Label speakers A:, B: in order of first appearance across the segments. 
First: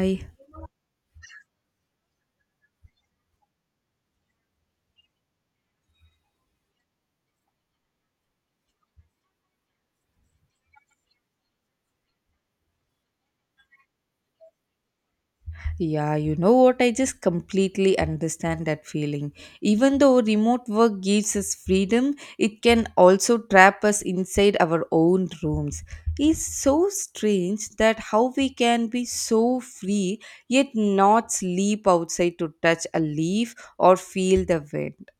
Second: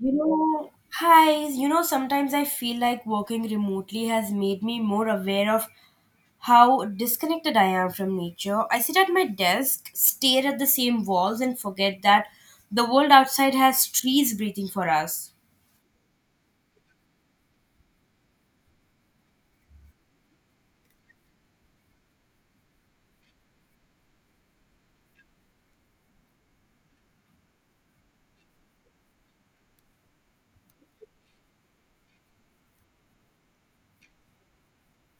A: You know, hi, you know, sometimes I feel like working remotely has made me more aware of how disconnected I am from nature. I sit at my desk, stare at the same walls, and forget that the world outside has trees breathing for us.
B: Yeah, you know what? I just completely understand that feeling. Even though remote work gives us freedom, it can also trap us inside our own rooms. It's so strange that how we can be so free yet not sleep outside to touch a leaf or feel the wind.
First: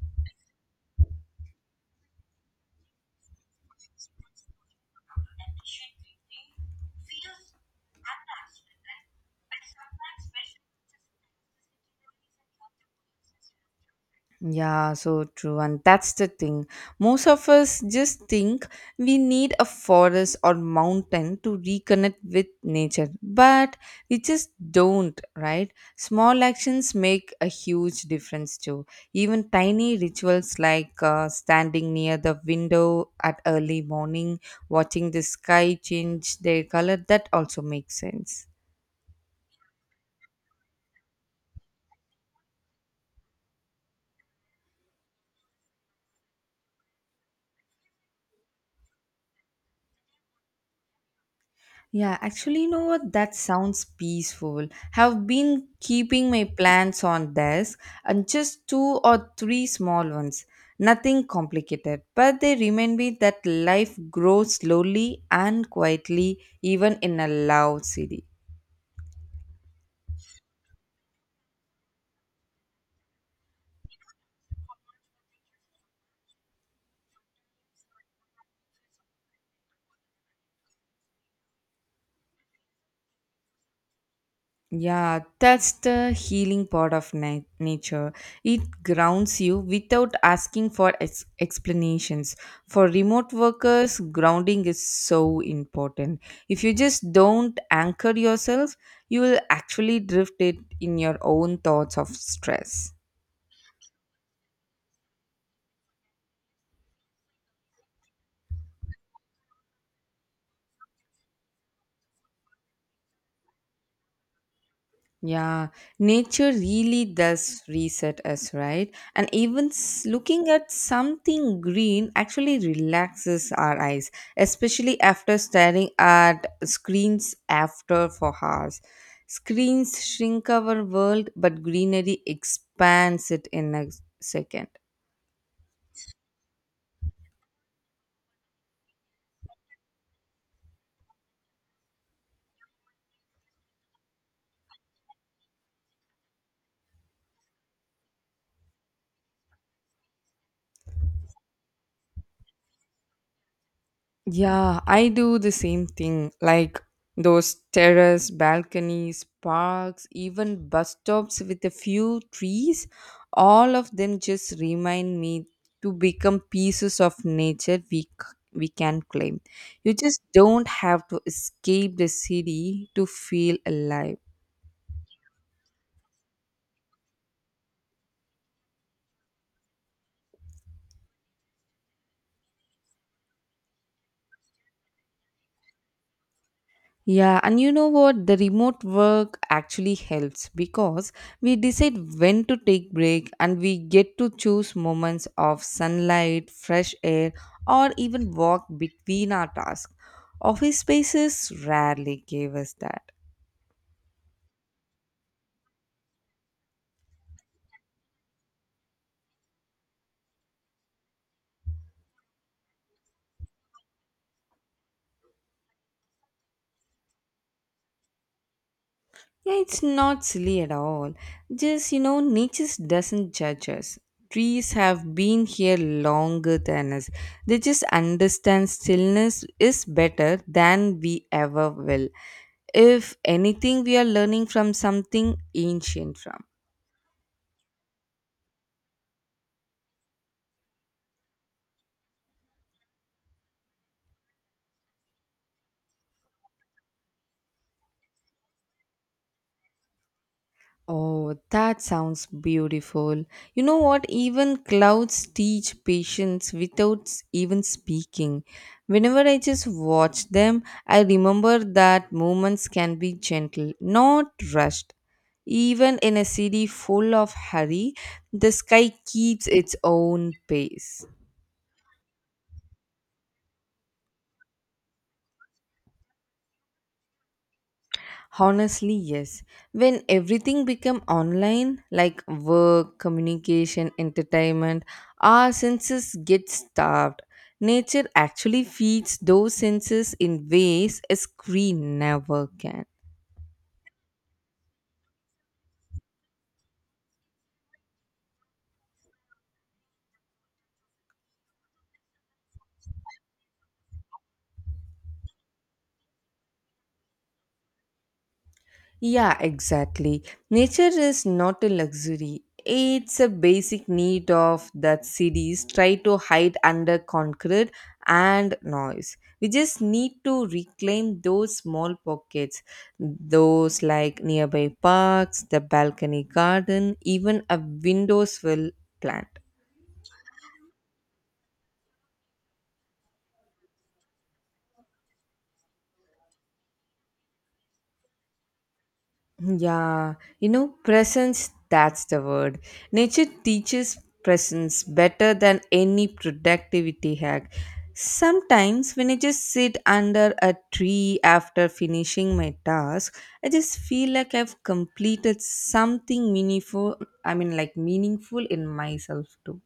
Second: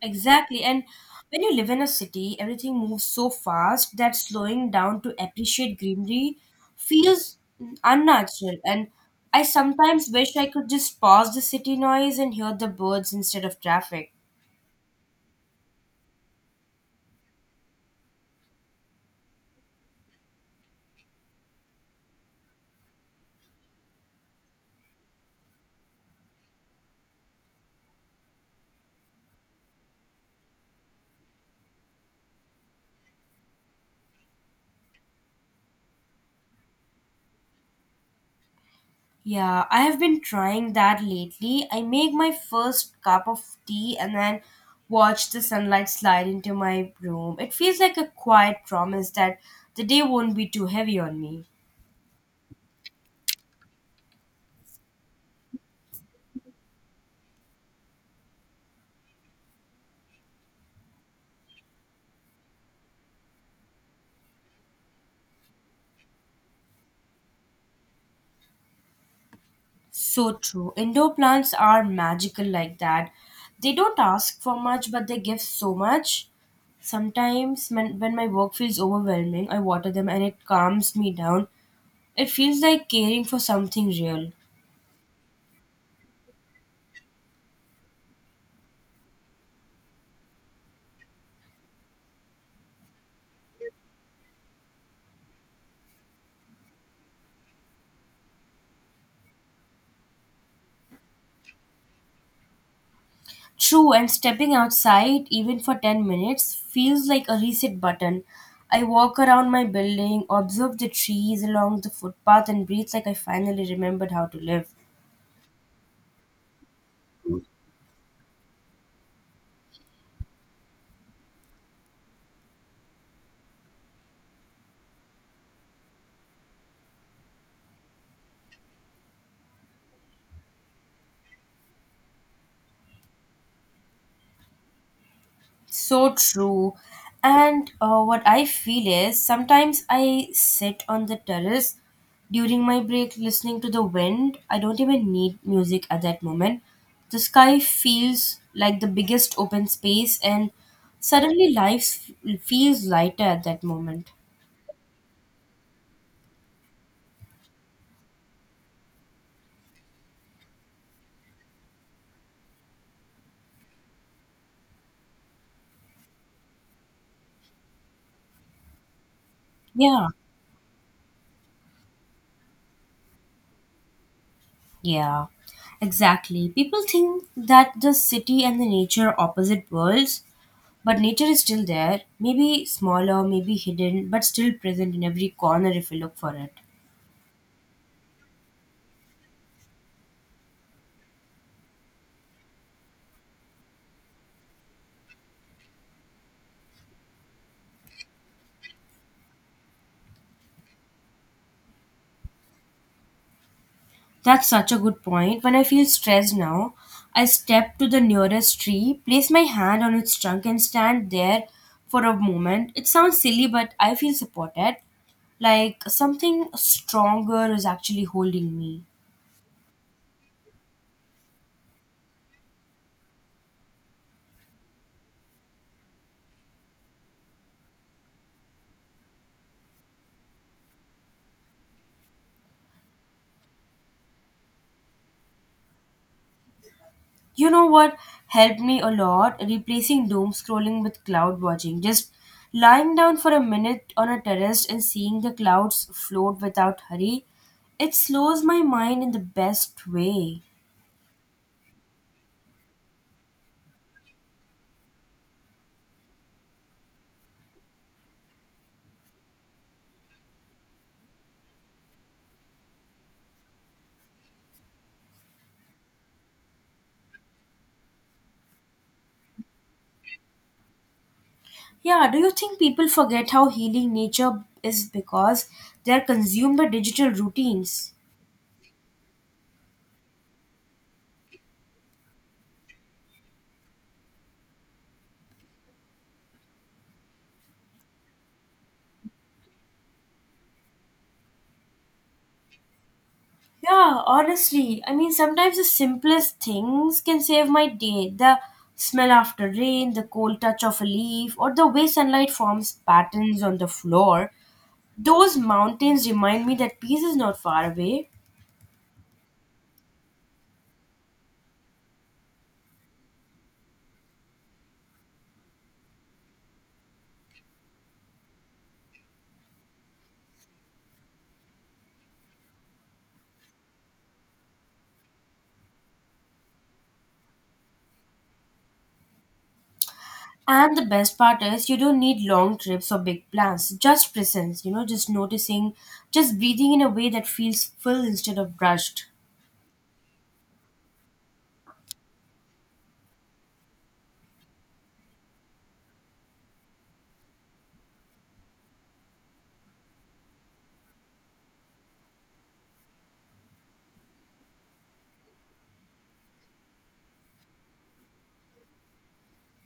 A: Exactly. And when you live in a city, everything moves so fast that slowing down to appreciate greenery feels unnatural. And I sometimes wish I could just pause the city noise and hear the birds instead of traffic.
B: Yeah, so true. And that's the thing. Most of us just think we need a forest or mountain to reconnect with nature, but we just don't, right? Small actions make a huge difference too. Even tiny rituals like standing near the window at early morning, watching the sky change their color, that also makes sense.
A: Yeah, I have been trying that lately. I make my first cup of tea and then watch the sunlight slide into my room. It feels like a quiet promise that the day won't be too heavy on me.
B: Yeah, actually, you know what? That sounds peaceful. Have been keeping my plants on desk and just two or three small ones. Nothing complicated, but they remind me that life grows slowly and quietly, even in a loud city.
A: So true. Indoor plants are magical like that. They don't ask for much, but they give so much. Sometimes when my work feels overwhelming, I water them and it calms me down. It feels like caring for something real.
B: Yeah, that's the healing part of nature. It grounds you without asking for explanations. For remote workers, grounding is so important. If you just don't anchor yourself, you will actually drift it in your own thoughts of stress.
A: True, and stepping outside, even for 10 minutes, feels like a reset button. I walk around my building, observe the trees along the footpath, and breathe like I finally remembered how to live.
B: Yeah, nature really does reset us, right? And even looking at something green actually relaxes our eyes, especially after staring at screens after for hours. Screens shrink our world, but greenery expands it in a second.
A: So true. And what I feel is sometimes I sit on the terrace during my break listening to the wind. I don't even need music at that moment. The sky feels like the biggest open space, and suddenly life feels lighter at that moment.
B: Yeah, I do the same thing. Like those terrace, balconies, parks, even bus stops with a few trees, all of them just remind me to become pieces of nature we can claim. You
A: Yeah,
B: just don't have to escape the city to feel alive.
A: yeah, exactly. People think that the city and the nature are opposite worlds, but nature is still there, maybe smaller, maybe hidden, but still present in every corner if you look for it.
B: Yeah, and you know what? The remote work actually helps because we decide when to take break and we get to choose moments of sunlight, fresh air, or even walk between our tasks. Office spaces rarely gave us that.
A: That's such a good point. When I feel stressed now, I step to the nearest tree, place my hand on its trunk, and stand there for a moment. It sounds silly, but I feel supported, like something stronger is actually holding me.
B: Yeah, it's not silly at all. Just, you know, nature doesn't judge us. Trees have been here longer than us. They just understand stillness is better than we ever will. If anything, we are learning from something ancient from.
A: You know what helped me a lot? Replacing doom scrolling with cloud watching. Just lying down for a minute on a terrace and seeing the clouds float without hurry. It slows my mind in the best way.
B: Oh, that sounds beautiful. You know what? Even clouds teach patience without even speaking. Whenever I just watch them, I remember that moments can be gentle, not rushed. Even in a city full of hurry, the sky keeps its own pace.
A: Yeah, do you think people forget how healing nature is because they're consumed by digital routines?
B: Honestly, yes. When everything became online, like work, communication, entertainment, our senses get starved. Nature actually feeds those senses in ways a screen never can.
A: Yeah, honestly, I mean, sometimes the simplest things can save my day. The smell after rain, the cold touch of a leaf, or the way sunlight forms patterns on the floor. Those mountains remind me that peace is not far away.
B: Yeah, exactly. Nature is not a luxury. It's a basic need of that cities try to hide under concrete and noise. We just need to reclaim those small pockets, those like nearby parks, the balcony garden, even a windowsill plant.
A: And the best part is, you don't need long trips or big plans, just presence, just noticing, just breathing in a way that feels full instead of rushed.
B: Yeah, you know, presence, that's the word. Nature teaches presence better than any productivity hack. Sometimes, when I just sit under a tree after finishing my task, I just feel like I've completed something meaningful. I mean, like meaningful in myself too.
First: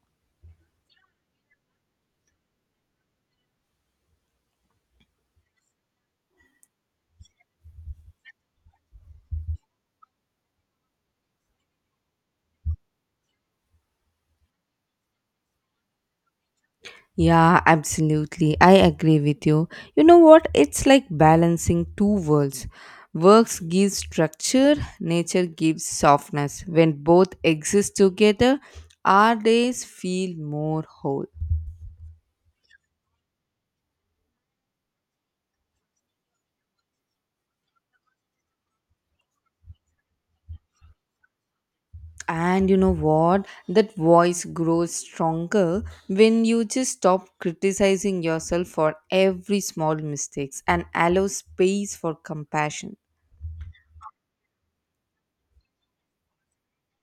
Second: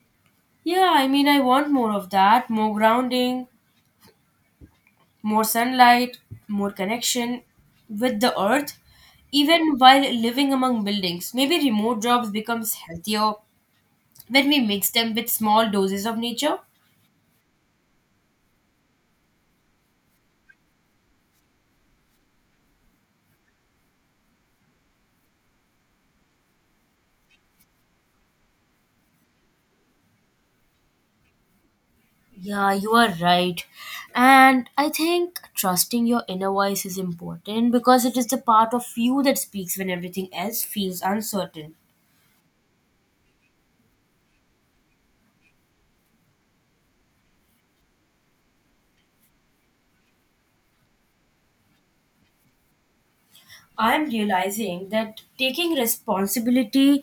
A: Yeah, I mean, I want more of that, more grounding, more sunlight, more connection with the earth, even while living among buildings. Maybe remote jobs becomes healthier when we mix them with small doses of nature.
B: Yeah, absolutely. I agree with you. You know what? It's like balancing two worlds. Works gives structure, nature gives softness. When both exist together, our days feel more whole.
A: Yeah, you are right. And I think trusting your inner voice is important because it is the part of you that speaks when everything else feels uncertain.
B: And you know what? That voice grows stronger when you just stop criticizing yourself for every small mistakes and allow space for compassion.
A: I'm realizing that taking responsibility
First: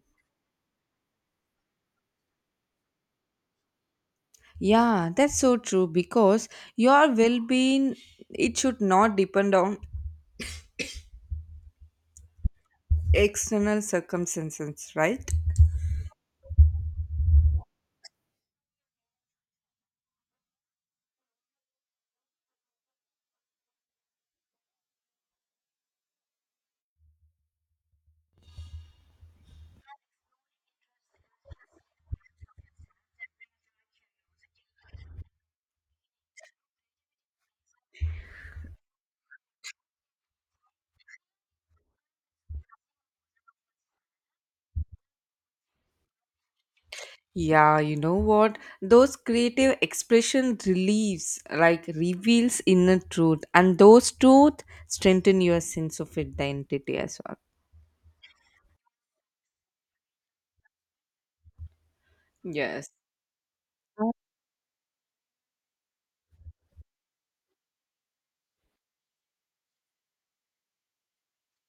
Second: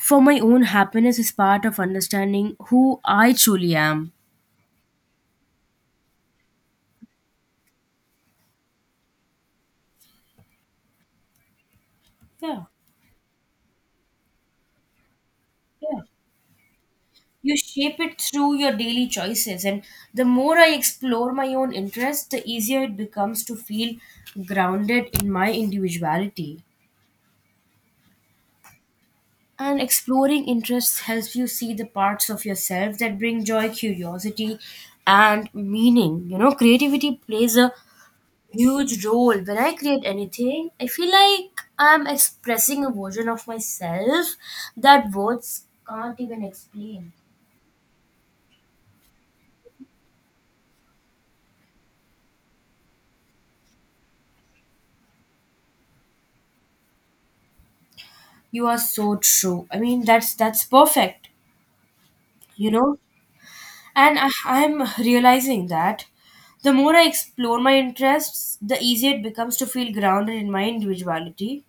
A: for my own happiness is part of understanding who I truly am.
B: Yeah, that's so true because your well being it should not depend on
A: Yeah.
B: external circumstances, right?
A: Yeah. You shape it through your daily choices. And the more I explore my own interests, the easier it becomes to feel grounded in my individuality. And exploring interests helps you see the parts of yourself that bring joy, curiosity, and meaning. Creativity plays a huge role. When I create anything, I feel like I'm expressing a version of myself that words can't even explain.
B: Yeah, you know what? Those creative expression relieves, like reveals inner truth, and those truth strengthen your sense of identity as well.
A: You are so true. I mean, that's perfect, you
B: Yes.
A: know. And I'm realizing that the more I explore my interests, the easier it becomes to feel grounded in my individuality.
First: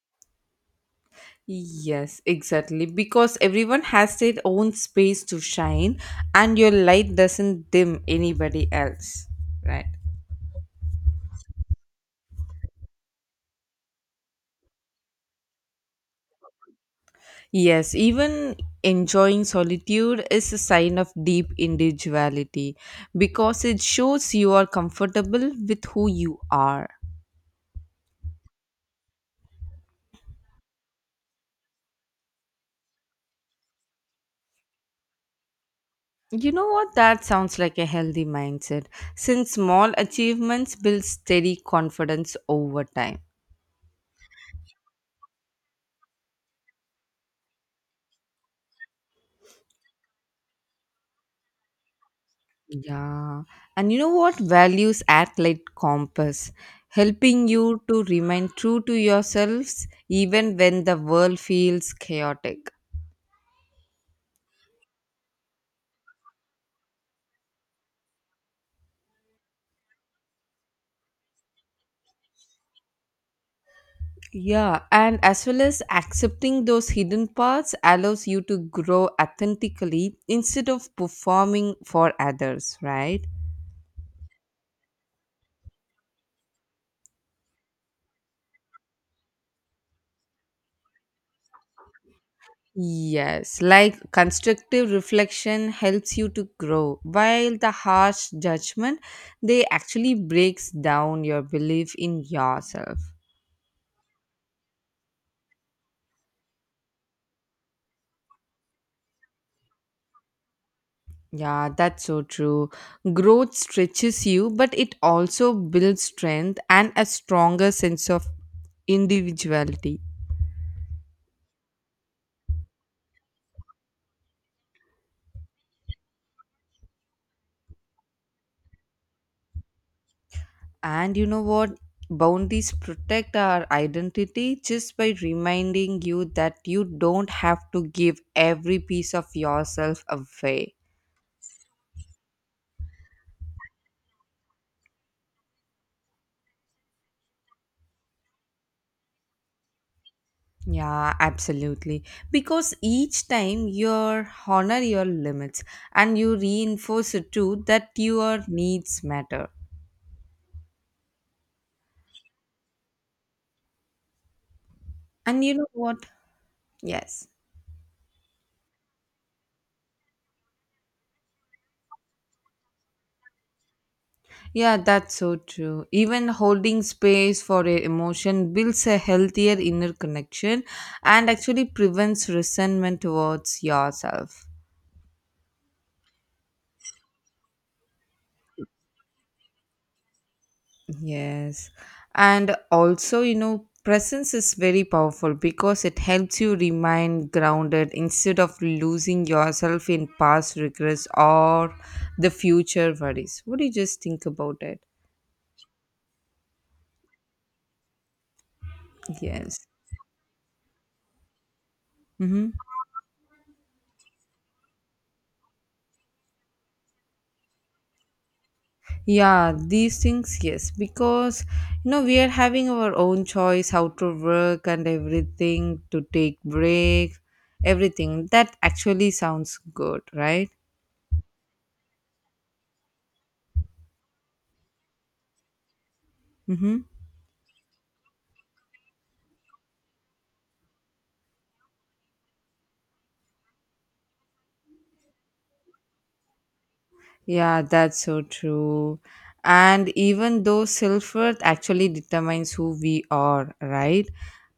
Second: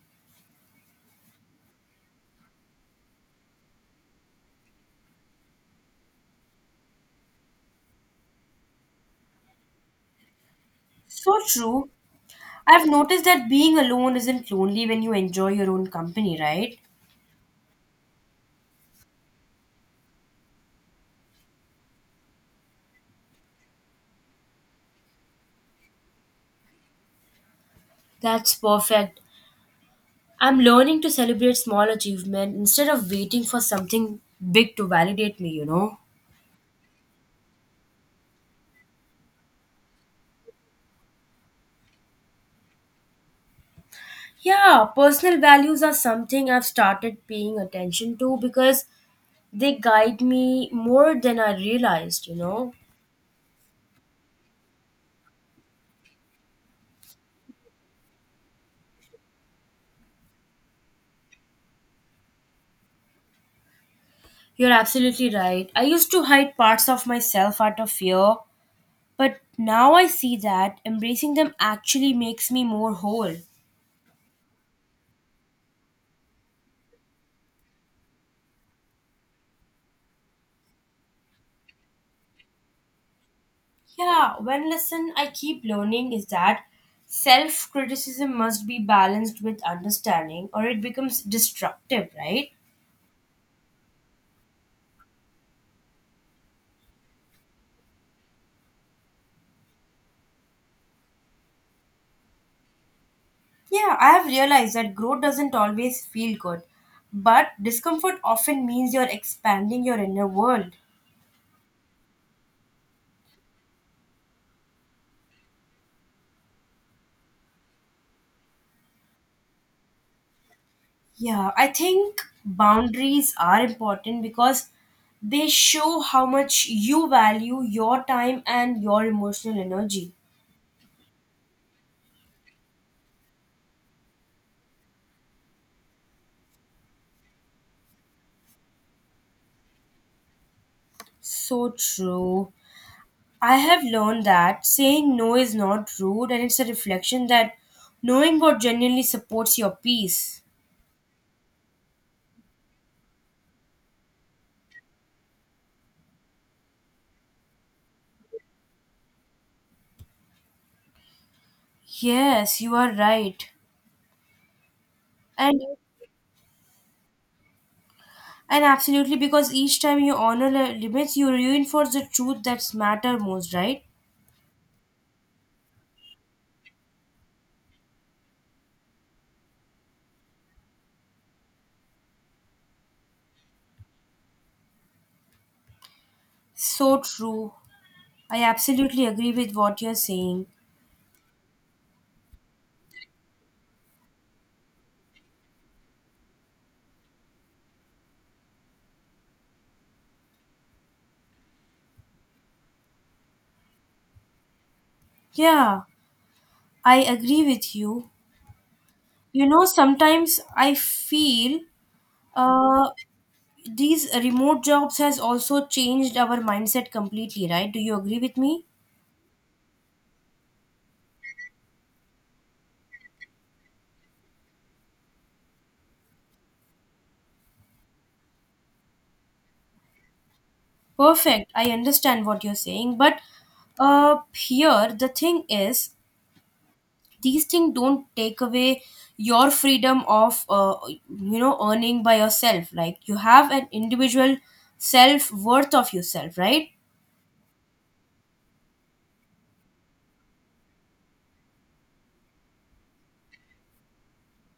B: Yes, exactly. Because everyone has their own space to shine, and your light doesn't dim anybody else, right?
A: So true. I've noticed that being alone isn't lonely when you enjoy your own company, right?
B: Yes, even enjoying solitude is a sign of deep individuality because it shows you are comfortable with who you are.
A: That's perfect. I'm learning to celebrate small achievement instead of waiting for something big to validate me.
B: You know what? That sounds like a healthy mindset since small achievements build steady confidence over time.
A: Yeah, personal values are something I've started paying attention to because they guide me more than I realized, you know.
B: Yeah. And you know what? Values act like compass, helping you to remain true to yourselves even when the world feels chaotic.
A: You're absolutely right. I used to hide parts of myself out of fear, but now I see that embracing them actually makes me more whole.
B: Yeah, and as well as accepting those hidden parts allows you to grow authentically instead of performing for others, right?
A: Yeah, one lesson I keep learning is that self criticism must be balanced with understanding or it becomes destructive, right?
B: Yes, like constructive reflection helps you to grow, while the harsh judgment they actually breaks down your belief in yourself.
A: Yeah, I have realized that growth doesn't always feel good, but discomfort often means you're expanding your inner world.
B: Yeah, that's so true. Growth stretches you, but it also builds strength and a stronger sense of individuality.
A: Yeah, I think boundaries are important because they show how much you value your time and your emotional energy.
B: And you know what? Boundaries protect our identity just by reminding you that you don't have to give every piece of yourself away.
A: So true. I have learned that saying no is not rude and it's a reflection that knowing what genuinely supports your peace.
B: Yeah, absolutely. Because each time you honor your limits and you reinforce it too that your needs matter.
A: Yes, you are right.
B: And you
A: And
B: know what? Yes.
A: and absolutely because each time you honor the limits, you reinforce the truth that's matter most, right?
B: Yeah, that's so true. Even holding space for a emotion builds a healthier inner connection and actually prevents resentment towards yourself.
A: So true. I absolutely agree with what you're saying.
B: Yes. And also, you know, presence is very powerful because it helps you remain grounded instead of losing yourself in past regrets or the future worries. What do you just think about it?
A: Yeah, I agree with you.
B: Yes.
A: Sometimes I feel
B: Mm-hmm.
A: uh, these remote jobs has also changed our mindset completely, right? Do you agree with me?
B: Yeah, these things, yes, because you know we are having our own choice how to work and everything to take breaks, everything. That actually sounds good, right?
A: Perfect. I understand what you're saying, but here the thing is,
B: Mm-hmm.
A: these things don't take away your freedom of earning by yourself. Like you have an individual self worth of yourself, right?
B: Yeah, that's so true. And even though self worth actually determines who we are, right?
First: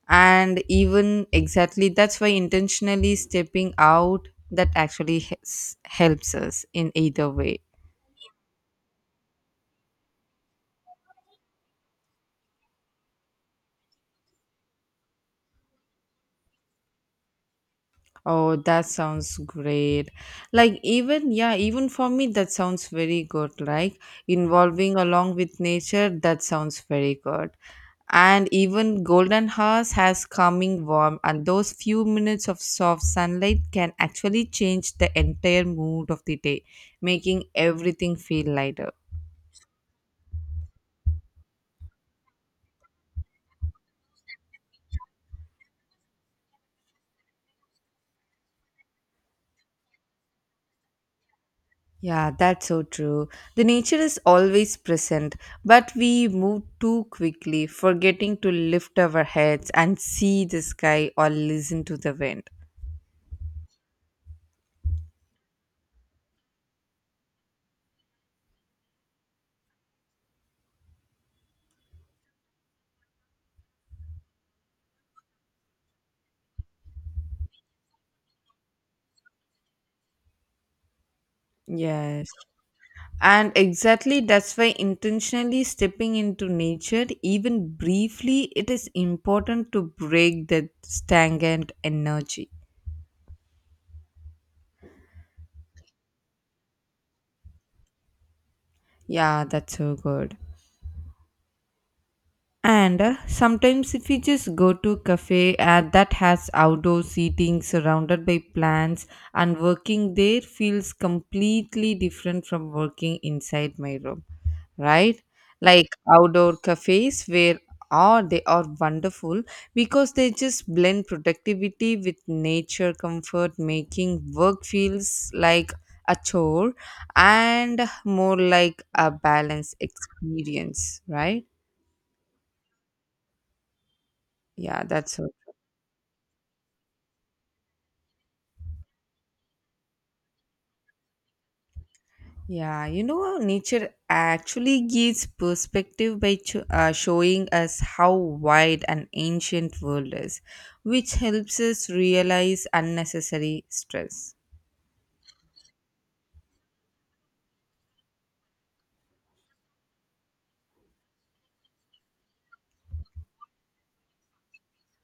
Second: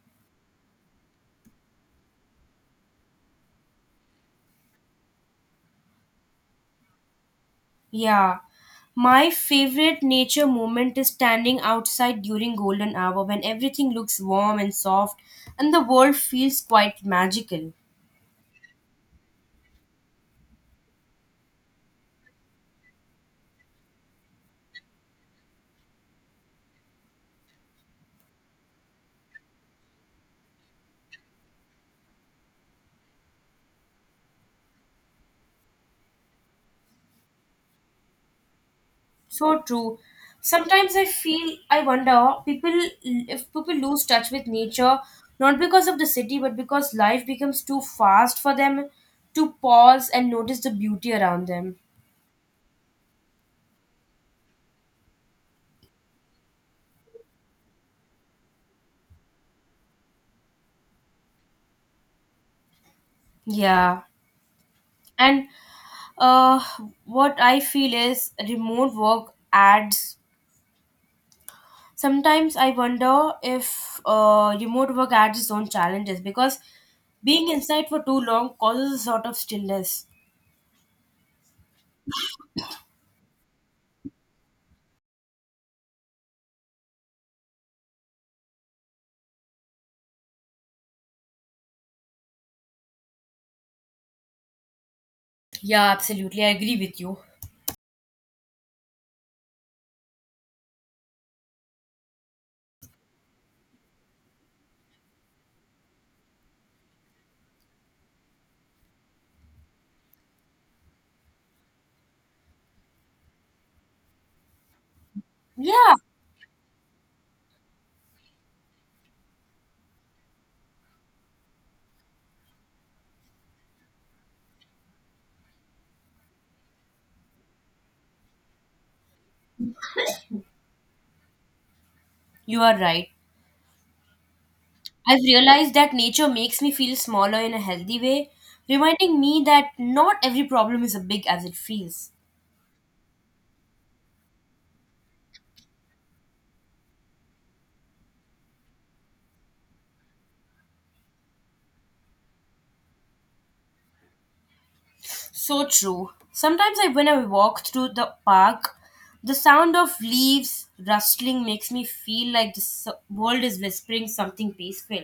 B: And even exactly that's why intentionally stepping out that actually helps us in either way.
A: Yeah. My favorite nature moment is standing outside during golden hour when everything looks warm and soft and the world feels quite magical.
B: Oh, that sounds great. Like even yeah, even for me that sounds very good. Like involving along with nature, that sounds very good. And even golden hours has coming warm and those few minutes of soft sunlight can actually change the entire mood of the day, making everything feel lighter.
A: So true. Sometimes I wonder people if people lose touch with nature not because of the city but because life becomes too fast for them to pause and notice the beauty around them.
B: Yeah, that's so true. The nature is always present, but we move too quickly, forgetting to lift our heads and see the sky or listen to the wind.
A: Yeah. And uh, what I feel is remote work adds Sometimes I wonder if remote work adds its own challenges because being inside for too long causes a sort of stillness.
B: Yes. And exactly that's why intentionally stepping into nature, even briefly, it is important to break that stagnant energy.
A: Yeah, absolutely. I agree with you.
B: Yeah, that's so good. And sometimes if we just go to cafe that has outdoor seating surrounded by plants and working there feels completely different from working inside my room, right? Like
A: Yeah,
B: outdoor cafes where are they are wonderful because they just blend productivity with nature comfort, making work feels like a chore and more like a balanced experience, right?
A: you are right.
B: Yeah, that's
A: I've
B: all.
A: realized that nature makes me feel smaller in a healthy way, reminding me that not every problem is as big as it feels.
B: Yeah, you know, nature actually gives perspective by showing us how wide an ancient world is, which helps us realize unnecessary stress.
A: So true. Sometimes when I walk through the park, the sound of leaves rustling makes me feel like the world is whispering something peaceful.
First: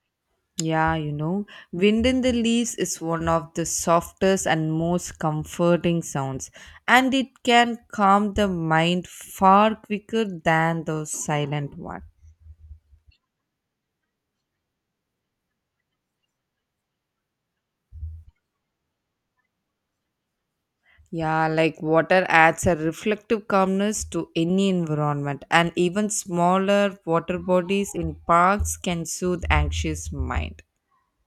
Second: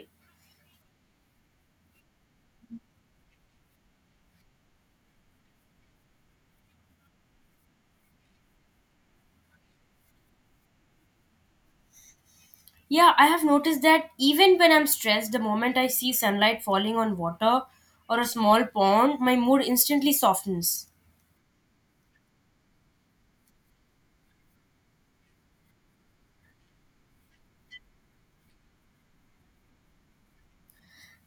B: Yeah, you know, wind in the leaves is one of the softest and most comforting sounds, and it can calm the mind far quicker than those silent ones.
A: Yeah, I have noticed that even when I'm stressed, the moment I see sunlight falling on water or a small pond, my mood instantly softens.
B: Yeah, like water adds a reflective calmness to any environment, and even smaller water bodies in parks can soothe anxious mind.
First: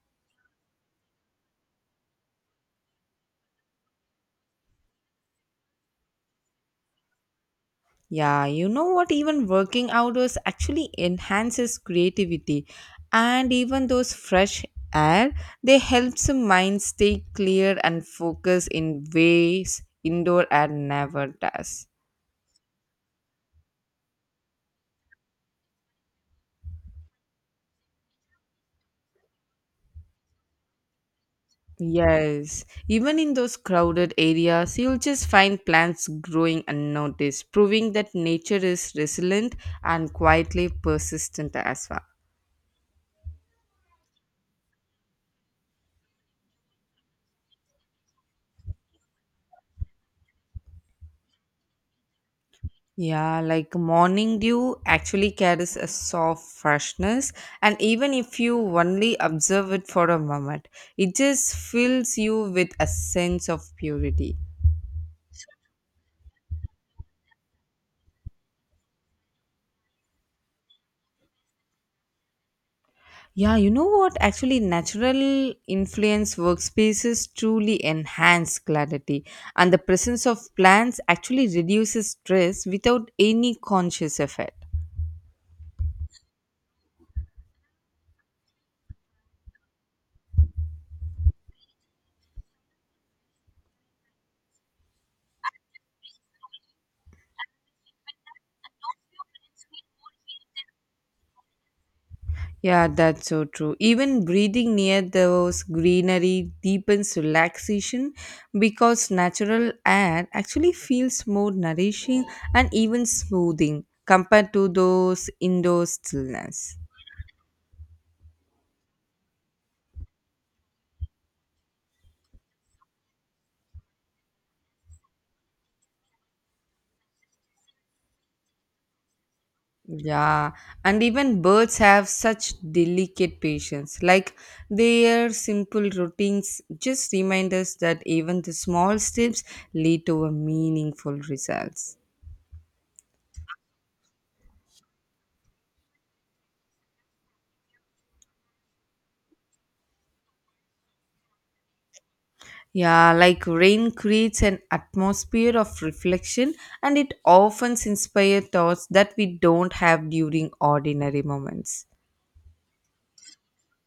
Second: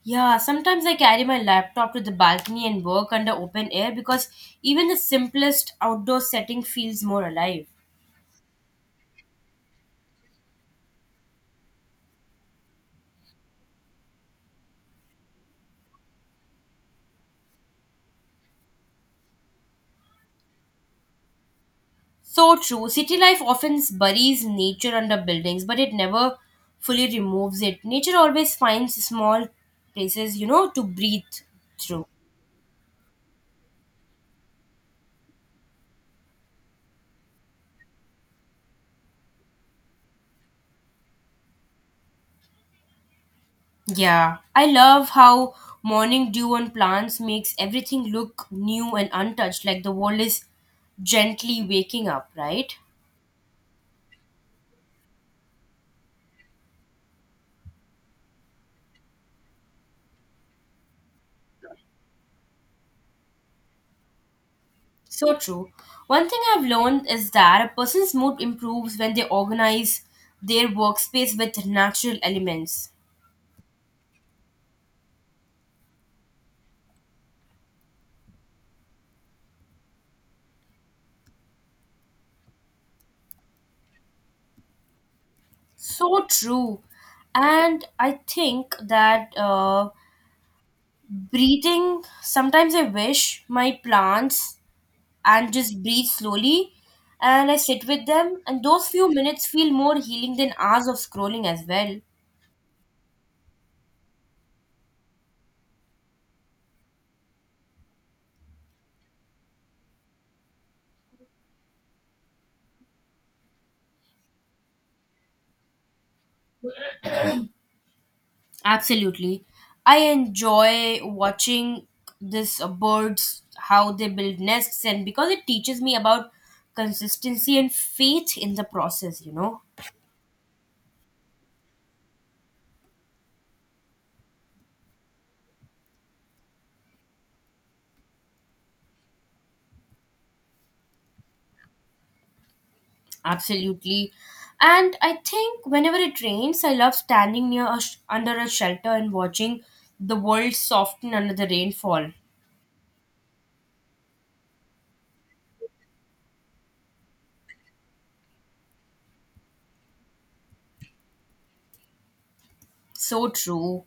A: Yeah, sometimes I carry my laptop to the balcony and work under open air because even the simplest outdoor setting feels more alive.
B: Yeah, you know what? Even working outdoors actually enhances creativity, and even those fresh air they helps the mind stay clear and focus in ways indoor air never does.
A: So true. City life often buries nature under buildings, but it never fully removes it. Nature always finds small places, to breathe through.
B: Yes, even in those crowded areas, you'll just find plants growing unnoticed, proving that nature is resilient and quietly persistent as well.
A: Yeah, I love how morning dew on plants makes everything look new and untouched, like the world is gently waking up, right?
B: Yeah, like morning dew actually carries a soft freshness, and even if you only observe it for a moment, it just fills you with a sense of purity.
A: So true. One thing I've learned is that a person's mood improves when they organize their workspace with natural elements.
B: Yeah, you know what? Actually, natural influence workspaces truly enhance clarity, and the presence of plants actually reduces stress without any conscious effort.
A: So true. And I think that breathing, sometimes I wish my plants and just breathe slowly. And I sit with them, and those few minutes feel more healing than hours of scrolling as well.
B: Yeah, that's so true. Even breathing near those greenery deepens relaxation because natural air actually feels more nourishing and even smoothing compared to those indoor stillness.
A: Absolutely. I enjoy watching this birds how they build nests and because it teaches me about consistency and faith in the process.
B: Yeah, and even birds have such delicate patience. Like their simple routines just remind us that even the small steps lead to a meaningful results.
A: Absolutely. And I think whenever it rains, I love standing under a shelter and watching the world soften under the rainfall.
B: Yeah, like rain creates an atmosphere of reflection and it often inspires thoughts that we don't have during ordinary moments.
A: So true.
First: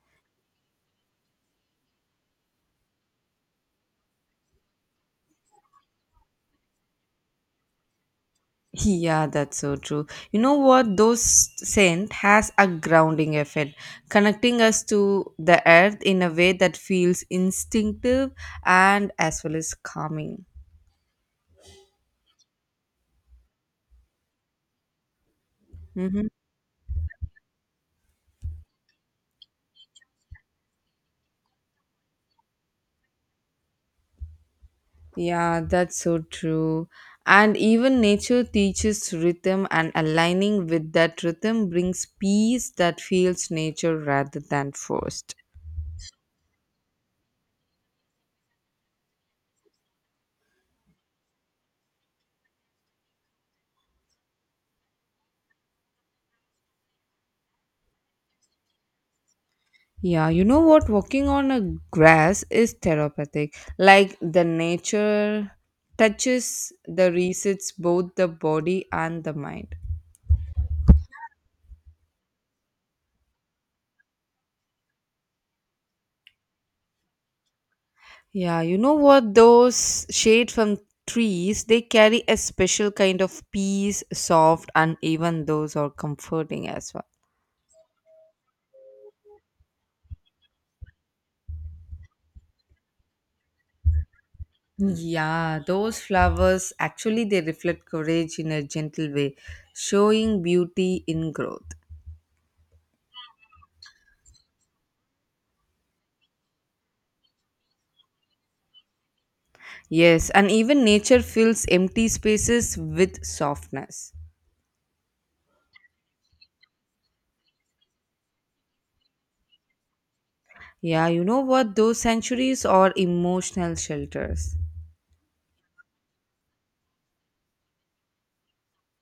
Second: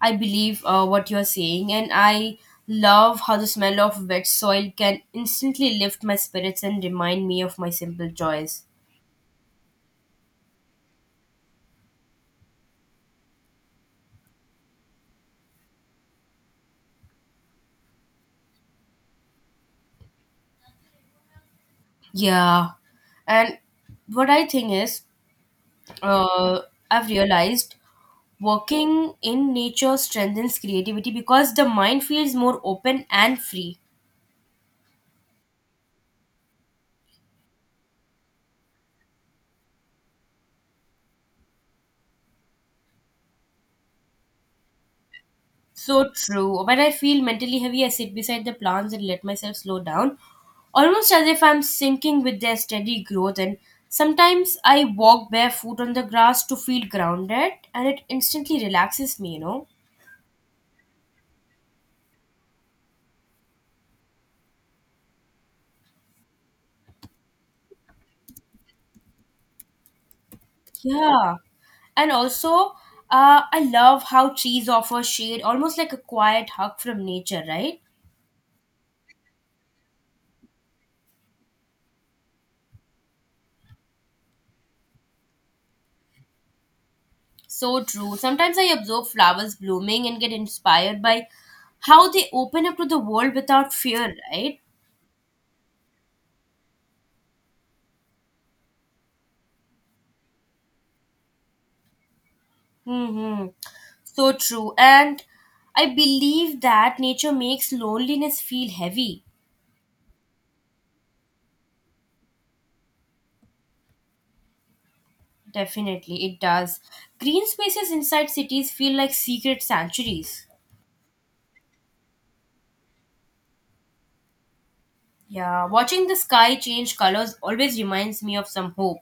A: I believe what you're saying, and I love how the smell of wet soil can instantly lift my spirits and remind me of my simple joys.
B: Yeah, that's so true. You know what? Those scent has a grounding effect, connecting us to the earth in a way that feels instinctive and as well as calming.
A: Yeah. And what I think is,
B: hmm
A: uh, I've realized working in nature strengthens creativity because the mind feels more open and free.
B: Yeah, that's so true. And even nature teaches rhythm, and aligning with that rhythm brings peace that feels nature rather than forced.
A: So true. When I feel mentally heavy, I sit beside the plants and let myself slow down, almost as if I'm sinking with their steady growth. And sometimes I walk barefoot on the grass to feel grounded, and it instantly relaxes me, you know?
B: Yeah, you know what? Walking on a grass is therapeutic. Like the nature touches the resets both the body and the mind.
A: Yeah. And also, I love how trees offer shade, almost like a quiet hug from nature, right?
B: Yeah, you know what? Those shade from trees, they carry a special kind of peace, soft, and even those are comforting as well.
A: So true. Sometimes I observe flowers blooming and get inspired by how they open up to the world without fear, right?
B: Yeah, those flowers actually they reflect courage in a gentle way, showing beauty in growth.
A: Hmm. So true. And I believe that nature makes loneliness feel heavy.
B: Yes, and even nature fills empty spaces with softness.
A: Definitely, it does. Green spaces inside cities feel like secret sanctuaries.
B: Yeah, you know what? Those sanctuaries are emotional shelters.
A: Yeah, watching the sky change colors always reminds me of some hope.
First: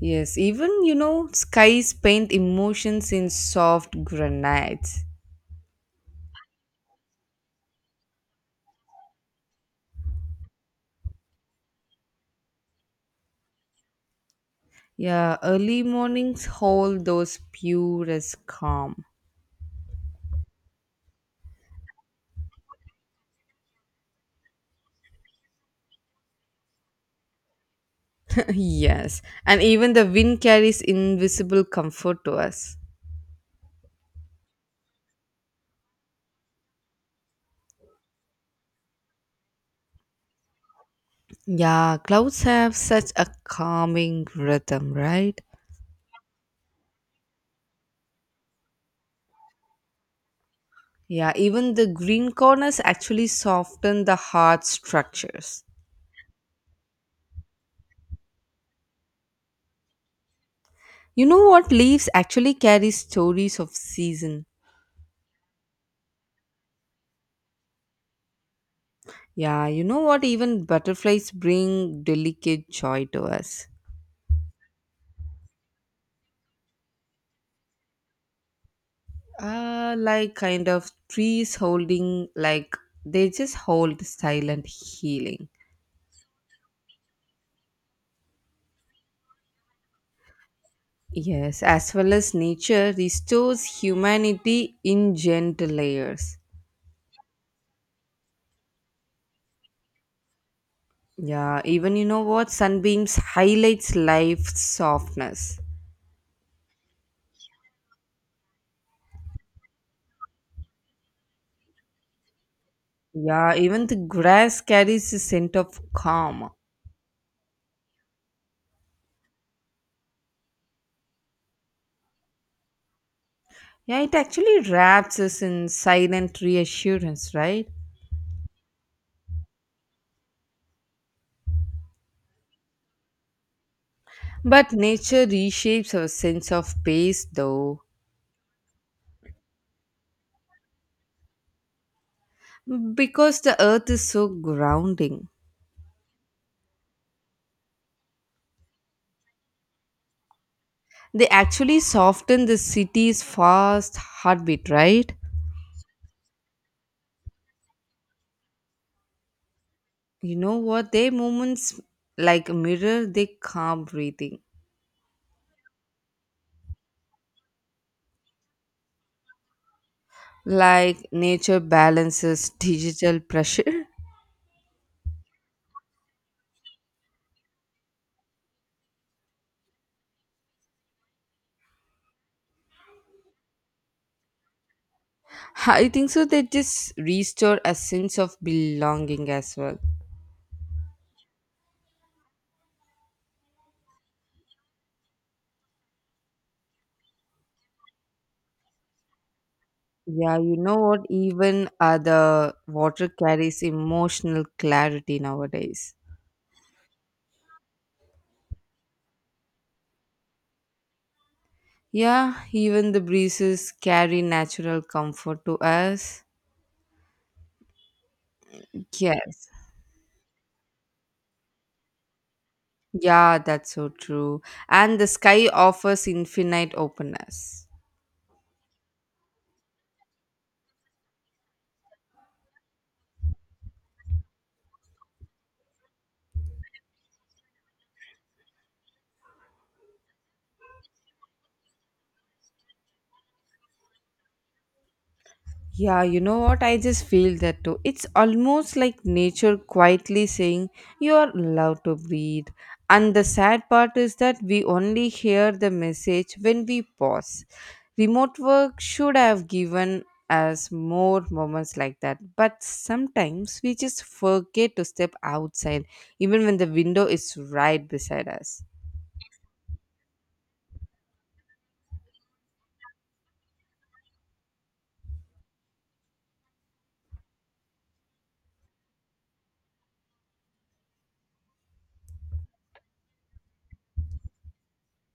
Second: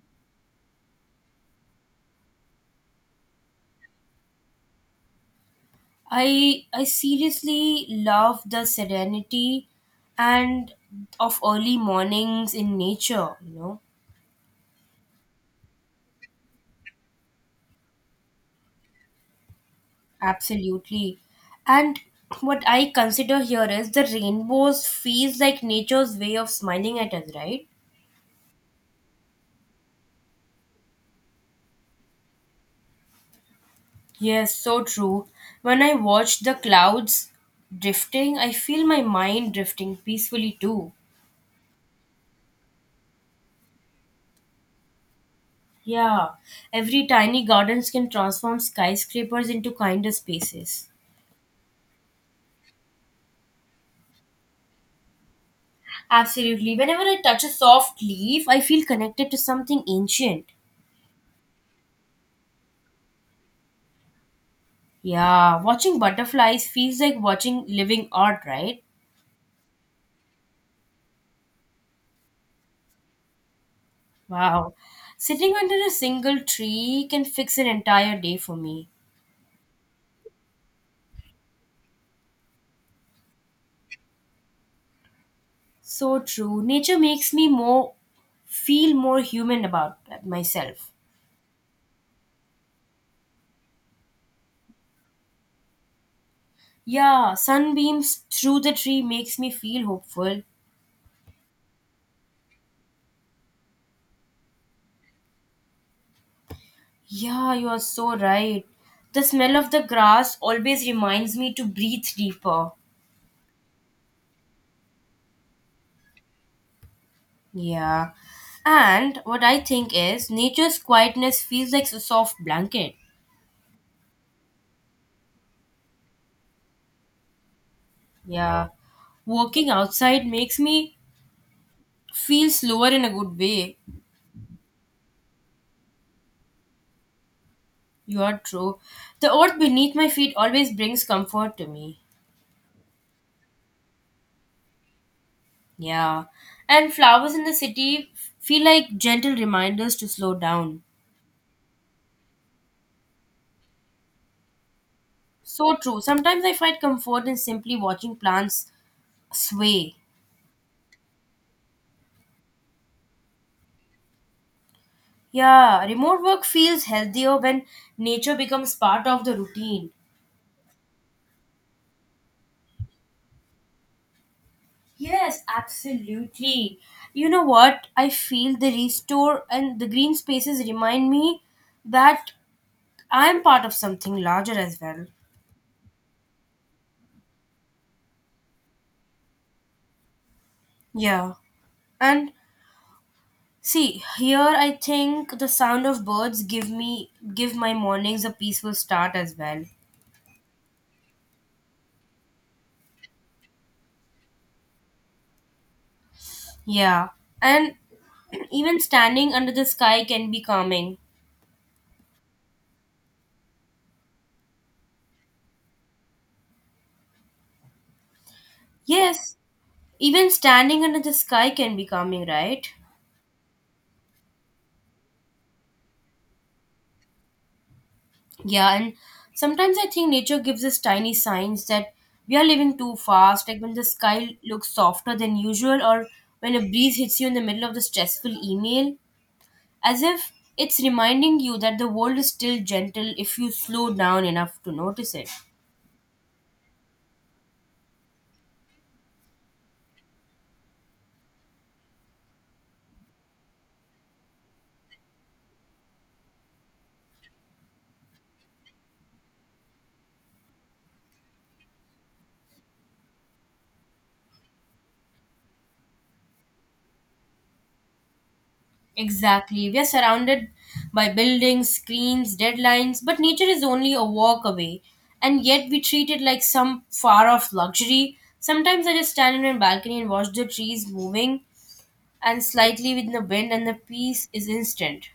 B: Yes, even you know, skies paint emotions in soft granites.
A: I seriously love the serenity and of early mornings in nature.
B: Yeah, early mornings hold those purest calm.
A: Absolutely. And what I consider here is the rainbows feels like nature's way of smiling at us, right?
B: Yes, and even the wind carries invisible comfort to us.
A: Yes, so true. When I watch the clouds drifting, I feel my mind drifting peacefully too.
B: Yeah, clouds have such a calming rhythm, right?
A: Yeah, every tiny gardens can transform skyscrapers into kinder spaces.
B: Yeah, even the green corners actually soften the hard structures.
A: Absolutely. Whenever I touch a soft leaf, I feel connected to something ancient.
B: You know what? Leaves actually carry stories of season.
A: Yeah, watching butterflies feels like watching living art, right?
B: Yeah, you know what? Even butterflies bring delicate joy to us.
A: Wow. Sitting under a single tree can fix an entire day for me.
B: Like kind of trees holding, like they just hold silent healing.
A: So true. Nature makes me more feel more human about myself.
B: Yes, as well as nature restores humanity in gentle layers.
A: Yeah, sunbeams through the tree makes me feel hopeful.
B: Yeah, even you know what? Sunbeams highlights life's softness.
A: Yeah, you are so right. The smell of the grass always reminds me to breathe deeper.
B: Yeah, even the grass carries a scent of calm.
A: Yeah. And what I think is nature's quietness feels like a soft blanket.
B: Yeah, it actually wraps us in silent reassurance, right?
A: Yeah. Working outside makes me feel slower in a good way.
B: But nature reshapes our sense of pace, though,
A: You are true. The earth beneath my feet always brings comfort to me.
B: because the earth is so grounding.
A: Yeah. And flowers in the city feel like gentle reminders to slow down.
B: They actually soften the city's fast heartbeat, right?
A: So true. Sometimes I find comfort in simply watching plants sway.
B: You know what? Their movements, like mirror, they calm breathing.
A: Yeah, remote work feels healthier when nature becomes part of the routine.
B: Like nature balances digital pressure.
A: Yes, absolutely. You know what? I feel the restore and the green spaces remind me that I'm part of something larger as well.
B: I think so. They just restore a sense of belonging as well.
A: Yeah. And see, here I think the sound of birds give my mornings a peaceful start as well.
B: Yeah, you know what? Even the water carries emotional clarity nowadays.
A: Yeah. And even standing under the sky can be calming.
B: Yeah, even the breezes carry natural comfort to us.
A: Yes.
B: Yes.
A: Even standing under the sky can be calming, right?
B: Yeah, that's so true. And the sky offers infinite openness.
A: Yeah, and sometimes I think nature gives us tiny signs that we are living too fast, like when the sky looks softer than usual or when a breeze hits you in the middle of the stressful email, as if it's reminding you that the world is still gentle if you slow down enough to notice it.
B: Yeah, you know what? I just feel that too. It's almost like nature quietly saying, "You are allowed to breathe." And the sad part is that we only hear the message when we pause. Remote work should have given us more moments like that. But sometimes we just forget to step outside, even when the window is right beside us.
A: Exactly. We are surrounded by buildings, screens, deadlines, but nature is only a walk away. And yet we treat it like some far off luxury. Sometimes I just stand on my balcony and watch the trees moving and slightly with the wind, and the peace is instant.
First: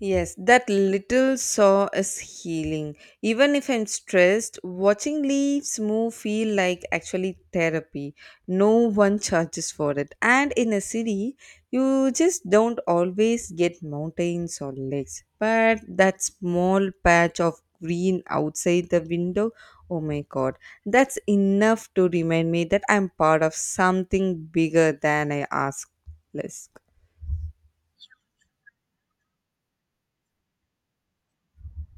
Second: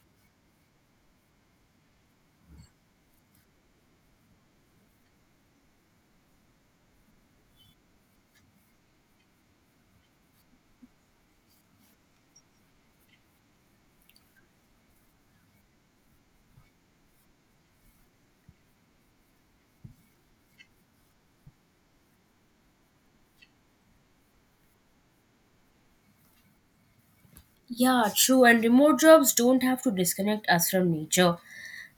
B: Yes, that little saw is healing. Even if I'm stressed, watching leaves move feel like actually therapy. No one charges for it. And in a city, you just don't always get mountains or lakes. But that small patch of green outside the window, oh my god, that's enough to remind me that I'm part of something bigger than I ask. Less.
A: Yeah, true. And remote jobs don't have to disconnect us from nature.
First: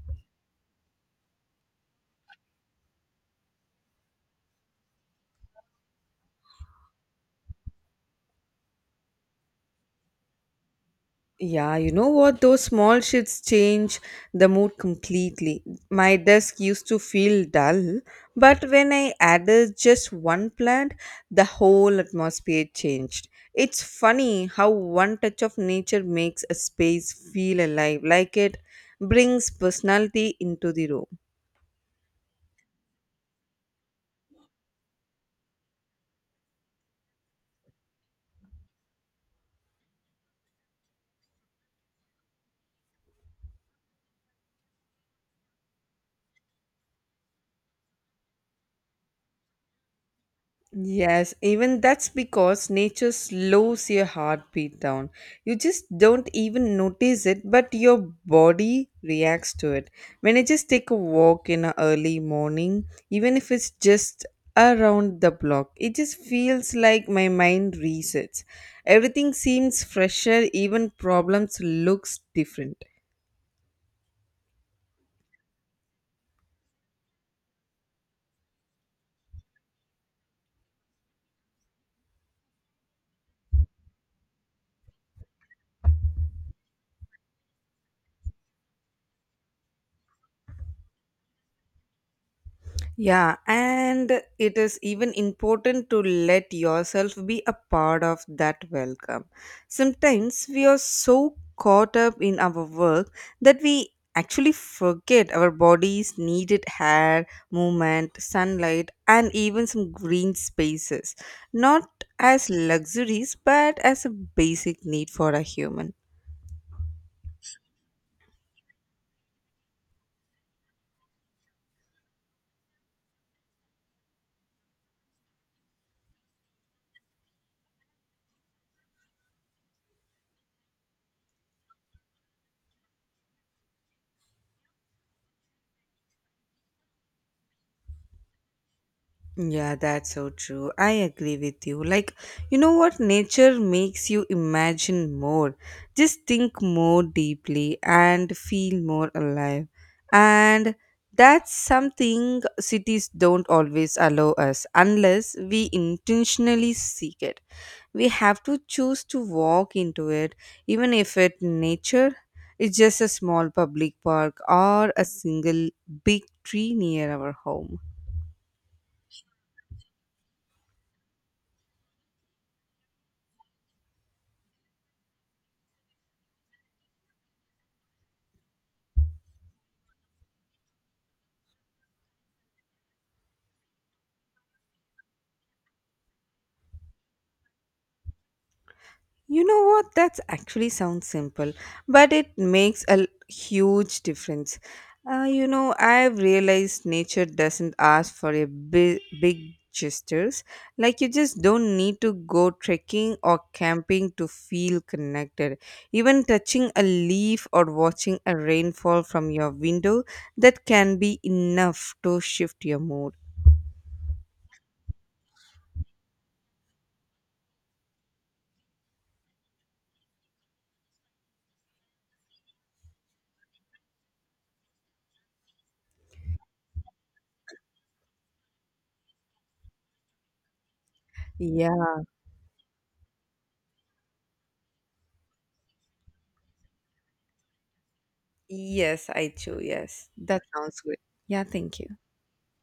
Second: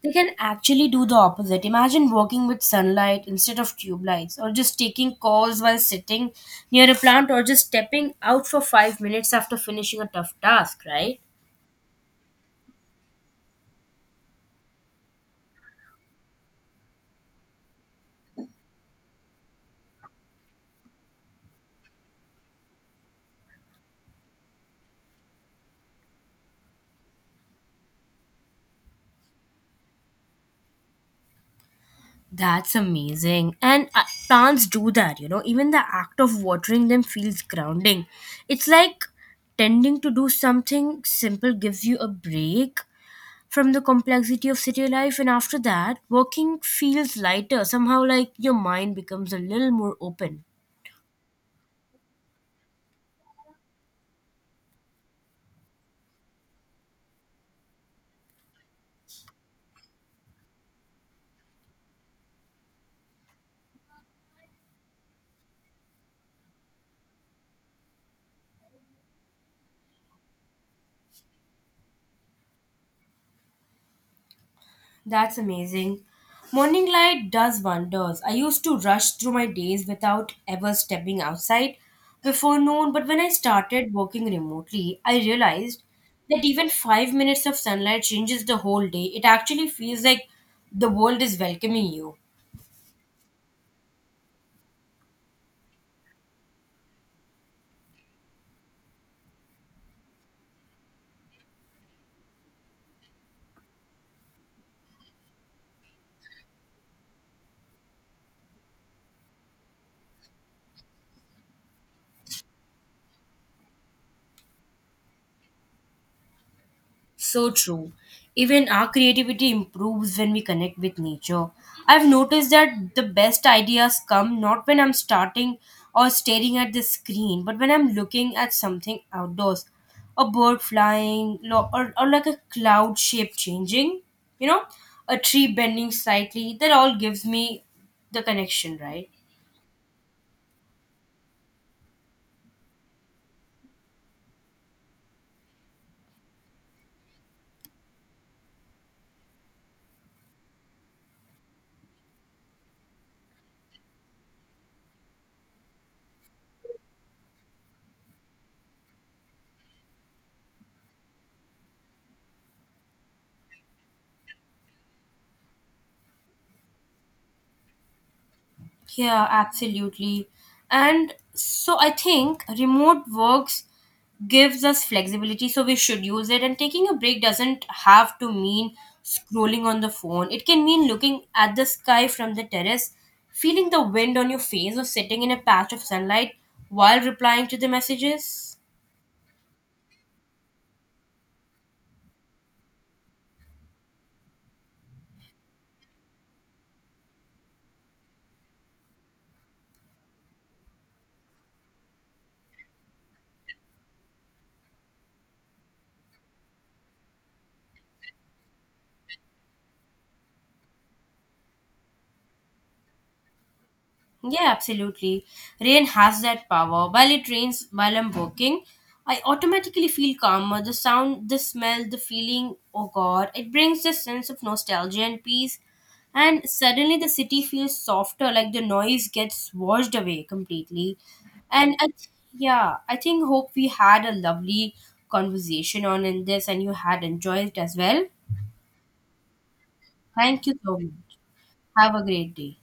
A: They can actually do the opposite. Imagine working with sunlight instead of tube lights, or just taking calls while sitting near a plant, or just stepping out for 5 minutes after finishing a tough task, right?
B: Yeah, you know what? Those small shifts change the mood completely. My desk used to feel dull, but when I added just one plant, the whole atmosphere changed. It's funny how one touch of nature makes a space feel alive, like it brings personality into the room.
A: That's amazing. And plants do that, you know. Even the act of watering them feels grounding. It's like tending to do something simple gives you a break from the complexity of city life, and after that working feels lighter somehow, like your mind becomes a little more open.
B: Yes, even that's because nature slows your heartbeat down. You just don't even notice it, but your body reacts to it. When I just take a walk in the early morning, even if it's just around the block, it just feels like my mind resets. Everything seems fresher, even problems looks different.
A: That's amazing. Morning light does wonders. I used to rush through my days without ever stepping outside before noon, but when I started working remotely, I realized that even 5 minutes of sunlight changes the whole day. It actually feels like the world is welcoming you.
B: Yeah, and it is even important to let yourself be a part of that welcome. Sometimes we are so caught up in our work that we actually forget our bodies needed air, movement, sunlight, and even some green spaces. Not as luxuries, but as a basic need for a human.
A: So true. Even our creativity improves when we connect with nature. I've noticed that the best ideas come not when I'm starting or staring at the screen, but when I'm looking at something outdoors. A bird flying, or like a cloud shape changing, you know, a tree bending slightly. That all gives me the connection, right?
B: Yeah, that's so true. I agree with you. Like, you know what? Nature makes you imagine more, just think more deeply and feel more alive. And that's something cities don't always allow us unless we intentionally seek it. We have to choose to walk into it, even if it nature is just a small public park or a single big tree near our home.
A: Yeah, absolutely. And so I think remote works gives us flexibility, so we should use it. And taking a break doesn't have to mean scrolling on the phone, it can mean looking at the sky from the terrace, feeling the wind on your face, or sitting in a patch of sunlight while replying to the messages.
B: You know what? That's actually sounds simple, but it makes a huge difference. I've realized nature doesn't ask for a big, big gestures. Like you just don't need to go trekking or camping to feel connected. Even touching a leaf or watching a rainfall from your window, that can be enough to shift your mood.
A: Yeah, absolutely. Rain has that power. While it rains, while I'm working, I automatically feel calmer. The sound, the smell, the feeling, oh god, it brings a sense of nostalgia and peace. And suddenly the city feels softer, like the noise gets washed away completely. And
B: Yeah.
A: yeah, I think hope we had a lovely conversation on in this and you had enjoyed it as well.
B: Yes, I too. Yes, that
A: Thank you so
B: sounds good.
A: much.
B: Yeah. Thank
A: Have
B: you.
A: a great day.